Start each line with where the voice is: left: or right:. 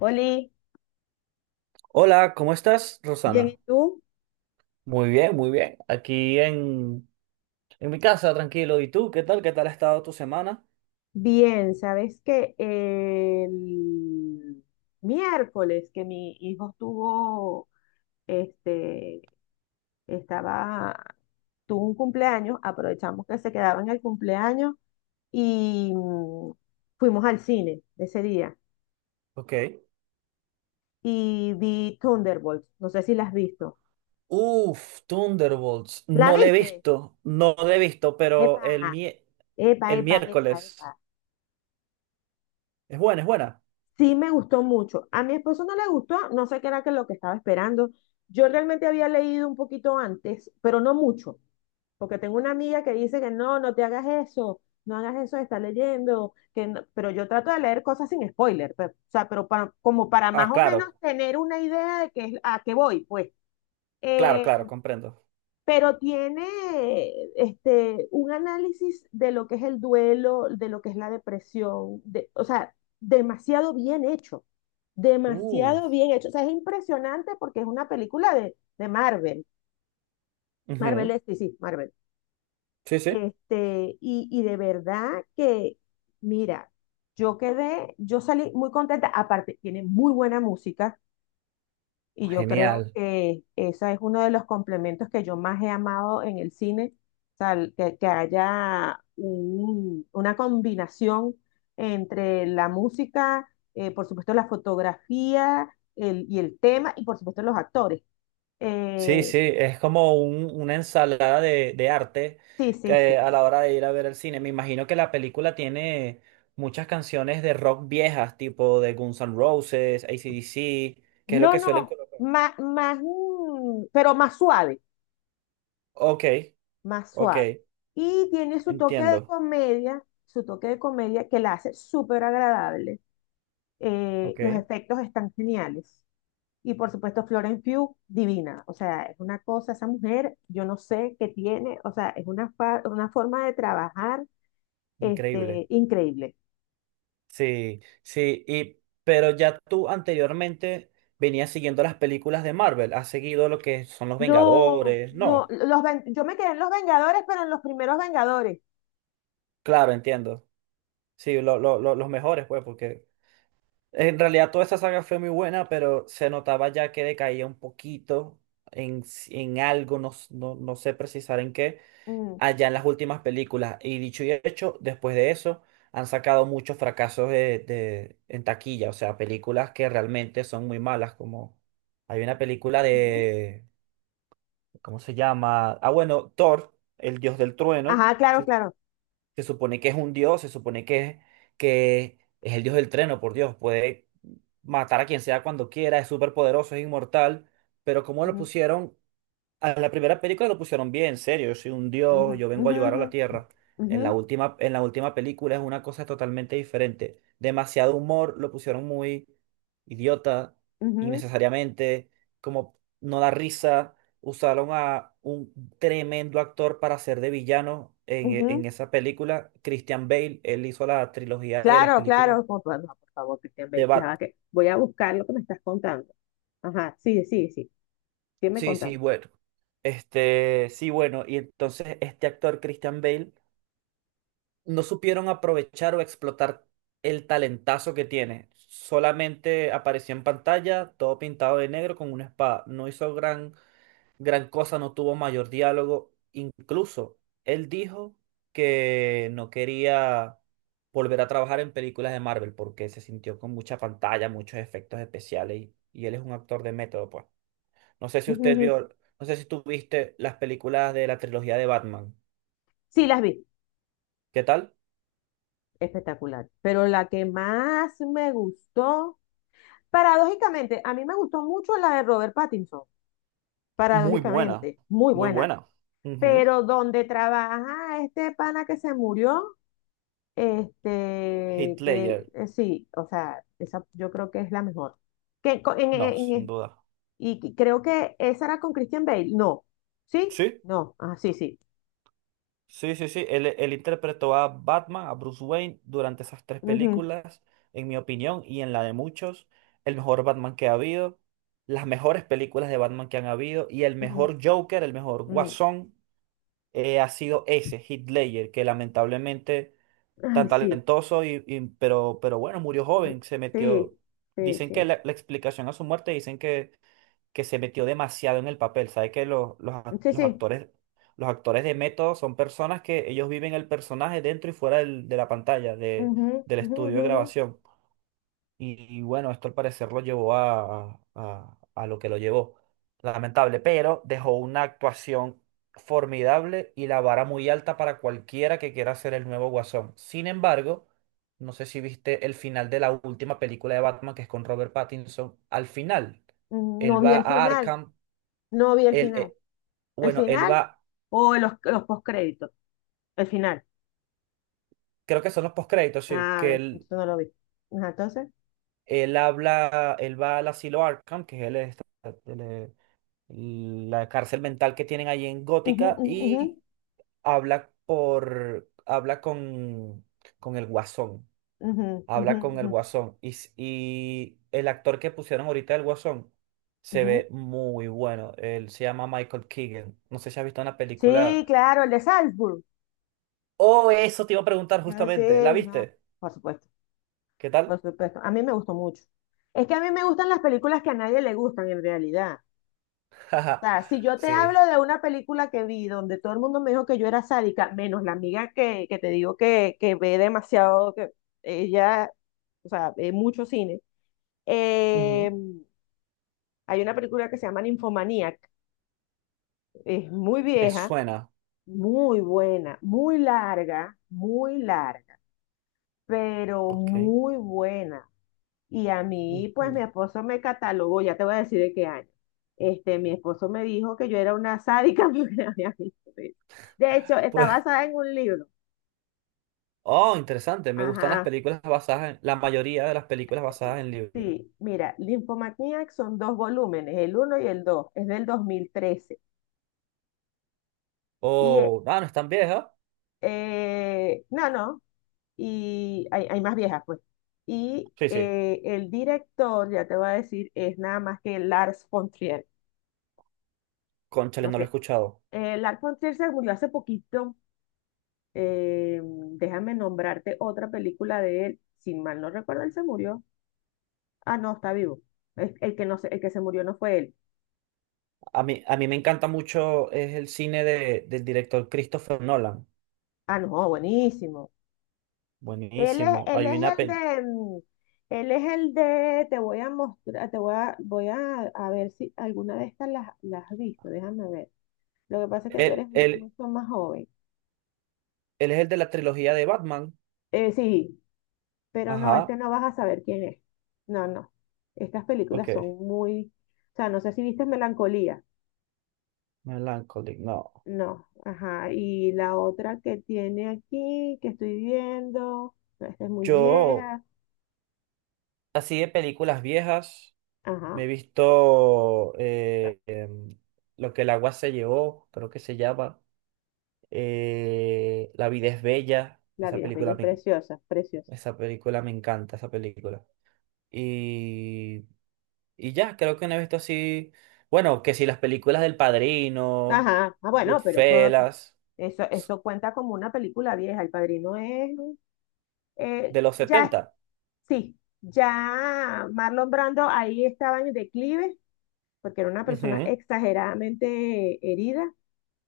left: Oli,
right: Hola, ¿cómo estás,
left: bien, ¿y
right: Rosana?
left: tú?
right: Muy bien, muy bien. En mi casa, tranquilo. ¿Y tú? ¿Qué tal? ¿Qué tal ha estado tu semana?
left: Bien, sabes que el miércoles que mi hijo este, estaba, tuvo un cumpleaños, aprovechamos que se quedaba en el cumpleaños y fuimos al cine ese día
right: Ok.
left: y vi Thunderbolts, no sé si la has visto.
right: Uf, Thunderbolts.
left: ¿La viste?
right: No le he visto, pero
left: Epa, epa,
right: el
left: epa, epa,
right: miércoles.
left: epa.
right: Es buena, es buena.
left: Sí me gustó mucho. A mi esposo no le gustó, no sé qué era que lo que estaba esperando. Yo realmente había leído un poquito antes, pero no mucho, porque tengo una amiga que dice que no, no te hagas eso, no hagas eso de estar leyendo, que no- pero yo trato de leer cosas sin spoiler, o sea, pero como para
right: Ah,
left: más o menos
right: claro,
left: tener una idea de qué es, a qué voy, pues.
right: claro,
left: Eh,
right: claro, comprendo.
left: pero tiene un análisis de lo que es el duelo, de lo que es la depresión, o sea, demasiado bien hecho, demasiado
right: Uf.
left: bien hecho. O sea, es impresionante porque es una película de, Marvel
right: Ujú.
left: es, sí, sí, Marvel.
right: Sí, sí.
left: Y de verdad que, mira, yo salí muy contenta, aparte tiene muy buena música. Y yo creo
right: Genial.
left: que esa es uno de los complementos que yo más he amado en el cine, o sea, que haya una combinación entre la música, por supuesto la fotografía y el tema, y por supuesto los actores.
right: Sí,
left: Eh,
right: sí, es como una ensalada de arte
left: sí, sí,
right: que
left: sí.
right: a la hora de ir a ver el cine. Me imagino que la película tiene muchas canciones de rock viejas, tipo de Guns N' Roses, AC/DC, que es lo
left: No,
right: que suelen
left: no,
right: colocar.
left: más, más, pero más suave.
right: Ok,
left: Más
right: ok,
left: suave. Y tiene su toque de
right: entiendo.
left: comedia, su toque de comedia que la hace súper agradable. Los
right: Ok,
left: efectos están geniales. Y por supuesto, Florence Pugh, divina. O sea, es una cosa, esa mujer, yo no sé qué tiene, o sea, es una, una forma de trabajar,
right: increíble.
left: increíble.
right: Sí, sí, pero ya tú anteriormente venías siguiendo las películas de Marvel, has seguido lo que son los
left: No,
right: Vengadores,
left: no,
right: no,
left: yo me quedé en los Vengadores, pero en los primeros Vengadores.
right: claro, entiendo. Sí, los mejores, pues, porque... En realidad toda esa saga fue muy buena, pero se notaba ya que decaía un poquito en algo, no, no sé precisar en qué,
left: Mm,
right: allá en las últimas películas. Y dicho y hecho, después de eso han sacado muchos fracasos en taquilla, o sea, películas que realmente son muy malas, como hay una película
left: ujú.
right: de, ¿cómo se llama? Ah, bueno, Thor, el dios del trueno.
left: Ajá, claro,
right: Sí,
left: claro.
right: se supone que es un dios, se supone que es el dios del treno, por Dios. Puede matar a quien sea cuando quiera, es súper poderoso, es inmortal. Pero como lo
left: Ujú,
right: pusieron a la primera película lo pusieron bien, en serio, yo soy un
left: ujú,
right: dios, yo vengo a ayudar a la
left: ujú,
right: Tierra.
left: ujú,
right: En la última película es una cosa totalmente diferente. Demasiado humor, lo pusieron muy idiota,
left: ujú,
right: innecesariamente, como no da risa. Usaron a un tremendo actor para ser de villano
left: ujú,
right: en
left: ujú.
right: esa película, Christian Bale, él hizo la trilogía de las
left: Claro,
right: películas
left: claro, no, por favor, Cristian,
right: de
left: Bale, ya va
right: Bat.
left: que voy a buscar lo que me estás contando. Ajá, sí, sí, sí, sígueme
right: Sí, sí,
left: contando.
right: bueno. Este, sí, bueno, y entonces este actor, Christian Bale, no supieron aprovechar o explotar el talentazo que tiene. Solamente apareció en pantalla, todo pintado de negro con una espada. No hizo gran cosa, no tuvo mayor diálogo. Incluso él dijo que no quería volver a trabajar en películas de Marvel porque se sintió con mucha pantalla, muchos efectos especiales y él es un actor de método, pues. No sé si
left: Ujú,
right: usted
left: ujú.
right: vio, no sé si tú viste las películas de la trilogía de Batman.
left: Sí, las vi,
right: ¿Qué tal?
left: espectacular. Pero la que más me gustó, paradójicamente, a mí me gustó mucho la de Robert Pattinson,
right: Muy buena,
left: paradójicamente, muy
right: muy
left: buena.
right: buena. Ujú.
left: Pero donde trabaja este pana que se murió, que
right: Hitler,
left: eh, sí, o sea, esa yo creo que es la mejor. Que co-
right: no, sin
left: en
right: duda.
left: Y que- Creo que esa era con Christian Bale. No. ¿Sí?
right: Sí,
left: No. Ah, sí, sí.
right: sí, sí, sí. Él, Él interpretó a Batman, a Bruce Wayne, durante esas tres
left: Ujú,
right: películas, en mi opinión y en la de muchos, el mejor Batman que ha habido, las mejores películas de Batman que han habido y el
left: ujú,
right: mejor Joker, el mejor
left: mm.
right: Guasón, ha sido ese, Heath Ledger, que lamentablemente tan
left: Ay, sí.
right: talentoso pero bueno, murió
left: Mm.
right: joven, se metió.
left: Sí, sí,
right: Dicen que
left: sí.
right: la explicación a su muerte, dicen que se metió demasiado en el papel. Sabe que
left: Sí, sí.
right: los actores de método son personas que ellos viven el personaje dentro y fuera de la pantalla, de,
left: Ujú,
right: del
left: ujú,
right: estudio
left: ujú,
right: de
left: ujú.
right: grabación. Y bueno, esto al parecer lo llevó a lo que lo llevó. Lamentable, pero dejó una actuación formidable y la vara muy alta para cualquiera que quiera ser el nuevo Guasón. Sin embargo, no sé si viste el final de la última película de Batman, que es con Robert Pattinson. Al final,
left: Mm. No
right: él
left: vi
right: va
left: el
right: a
left: final.
right: Arkham,
left: No vi el
right: él,
left: final. ¿El
right: bueno, él
left: final?
right: va,
left: O los postcréditos. El final.
right: creo que son los postcréditos, sí,
left: Ah,
right: que
left: ver,
right: él,
left: eso no lo vi. Ajá, entonces.
right: él habla, él va al asilo Arkham, que es el, la cárcel mental que tienen allí en
left: Ujú,
right: Gótica
left: ujú, ujú,
right: y habla con el Guasón,
left: ujú, ujú,
right: habla con el
left: ujú,
right: Guasón y el actor que pusieron ahorita el Guasón se
left: ujú.
right: ve muy bueno, él se llama Michael Keegan, no sé si has visto una
left: Sí,
right: película,
left: claro, el de Salzburg.
right: oh, eso te iba a preguntar
left: Ah, sí,
right: justamente, ¿la
left: no,
right: viste?
left: por supuesto.
right: ¿Qué tal?
left: Por supuesto, a mí me gustó mucho. Es que a mí me gustan las películas que a nadie le gustan en realidad. O
right: Jaja,
left: sea, si yo te
right: sí,
left: hablo de una película que vi donde todo el mundo me dijo que yo era sádica, menos la amiga que te digo que ve demasiado, que ella, o sea, ve mucho cine. Eh,
right: ujú.
left: Hay una película que se llama Ninfomaniac, es muy
right: Me
left: vieja,
right: suena,
left: muy buena, muy larga, pero
right: ok.
left: muy buena. Y a mí, pues mi
right: Ujú.
left: esposo me catalogó, ya te voy a decir de qué año. Mi esposo me dijo que yo era una sádica porque había visto eso. De hecho, está
right: Pues
left: basada en un libro.
right: oh, interesante. Me gustan las
left: Ajá.
right: películas basadas en, la mayoría de las películas basadas en libros.
left: Sí, mira, Nymphomaniac son dos volúmenes, el uno y el dos. Es del 2013. Y,
right: Oh, ah, no es tan vieja.
left: no, no, y hay más viejas, pues. Y
right: Sí, sí.
left: el director, ya te voy a decir, es nada más que Lars von Trier.
right: Cónchale,
left: No
right: no lo he
left: sé,
right: escuchado.
left: Lars von Trier se murió hace poquito. Déjame nombrarte otra película de él. Sin mal no recuerdo, él se murió. Ah, no, está vivo. El que no se, el que se murió no fue él.
right: A mí me encanta mucho es el cine de, del director Christopher Nolan.
left: Ah, no, buenísimo. Él es,
right: Buenísimo.
left: él
right: Hay
left: es
right: una
left: el
right: pel...
left: de, mm, él es el de, te voy a, mostrar, te voy a, voy a ver si alguna de estas las has visto. Déjame ver. Lo que pasa es que tú
right: Él,
left: eres
right: él,
left: mucho más joven.
right: él es el de la trilogía de Batman.
left: Sí, pero no,
right: Ajá.
left: no vas a saber quién es. No, no. Estas
right: Ok.
left: películas son muy, o sea, no sé si viste Melancolía.
right: Melancholic, no.
left: No, ajá. Y la otra que tiene aquí, que estoy viendo, no, esta es muy
right: Yo,
left: vieja.
right: así de películas viejas,
left: Ajá.
right: me he visto lo que el agua se llevó, creo que se llama. Eh, la vida es bella.
left: La vida es bella, es preciosa, preciosa.
right: Esa película me encanta, esa película. Y, y ya, creo que no he visto así. Bueno, que si las películas del Padrino,
left: Ajá. Ah, bueno, pero eso,
right: Goodfellas,
left: eso,
right: s-
left: eso cuenta como una película vieja. El Padrino es,
right: de los
left: ya,
right: setenta.
left: sí, ya Marlon Brando ahí estaba en declive, porque era una persona
right: Ujú.
left: exageradamente herida,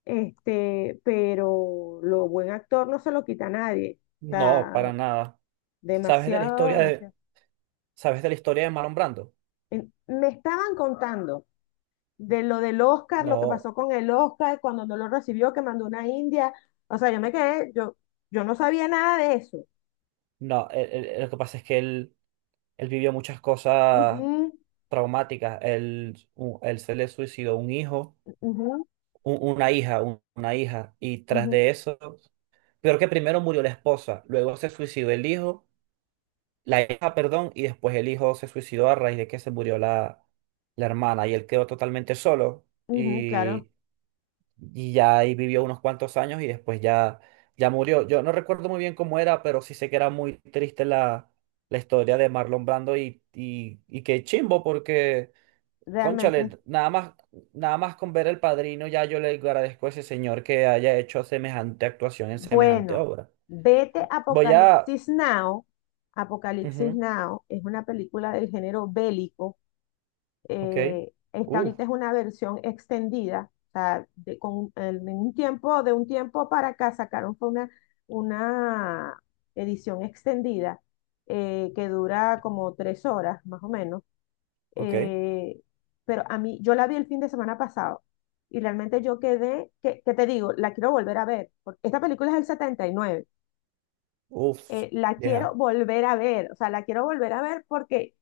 left: pero lo buen actor no se lo quita a nadie. O
right: No,
left: sea,
right: para nada. ¿Sabes de la
left: demasiado,
right: historia de,
left: demasiado.
right: sabes de la historia de Marlon Brando?
left: Me estaban contando de lo del Oscar, lo que
right: No,
left: pasó con el Oscar, cuando no lo recibió, que mandó una india. O sea, yo me quedé, yo no sabía nada de eso.
right: no. Lo que pasa es que él vivió muchas cosas
left: Ujú,
right: traumáticas. Él se le suicidó un hijo
left: ujú,
right: u- una hija, un- una hija, y tras
left: ujú,
right: de eso, peor que primero murió la esposa, luego se suicidó el hijo, la hija, perdón, y después el hijo se suicidó a raíz de que se murió la, la hermana y él quedó totalmente solo
left: ujú, claro,
right: y, y ya ahí vivió unos cuantos años y después ya, ya murió. Yo no recuerdo muy bien cómo era, pero sí sé que era muy triste la, la historia de Marlon Brando y qué chimbo porque...
left: realmente.
right: Cónchale, nada más, nada más con ver El Padrino, ya yo le agradezco a ese señor que haya hecho semejante actuación en semejante
left: Bueno,
right: obra.
left: vete
right: Voy a...
left: Apocalipsis Now. Apocalipsis
right: ujú,
left: Now es una película del género bélico.
right: ok.
left: Esta
right: Uf,
left: ahorita es una versión extendida, o sea, de, con, en un tiempo, de un tiempo para acá sacaron fue una edición extendida, que dura como 3 horas más o menos.
right: ok.
left: Eh, pero a mí, yo la vi el fin de semana pasado y realmente yo quedé, que te digo, la quiero volver a ver, porque esta película es del 79.
right: Uf,
left: La quiero
right: vieja.
left: volver a ver, o sea, la quiero volver a ver porque,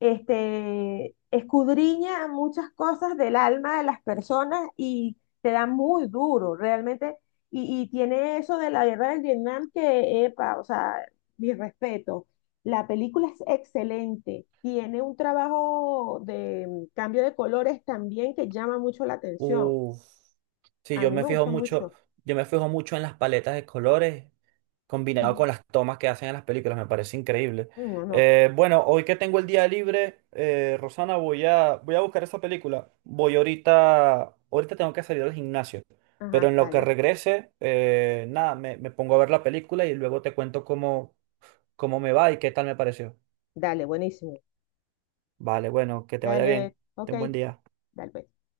left: escudriña muchas cosas del alma de las personas y te da muy duro, realmente, y tiene eso de la guerra del Vietnam que, epa, o sea, mi respeto. La película es excelente, tiene un trabajo de cambio de colores también que llama mucho la atención.
right: Uf. Sí,
left: A
right: yo
left: mí
right: me
left: me
right: fijo
left: gusta
right: mucho,
left: mucho.
right: yo me fijo mucho en las paletas de colores combinado
left: Ujú.
right: con las tomas que hacen en las películas, me parece increíble.
left: No, no.
right: Bueno, hoy que tengo el día libre, Rosana, voy a buscar esa película. Voy ahorita, ahorita tengo que salir al gimnasio, pero
left: Ajá,
right: en lo que
left: dale.
right: regrese, nada, me pongo a ver la película y luego te cuento cómo, cómo me va y qué tal me pareció.
left: Dale, buenísimo.
right: Vale, bueno, que te vaya
left: Dale,
right: bien.
left: ok,
right: Ten buen día.
left: dale, pues.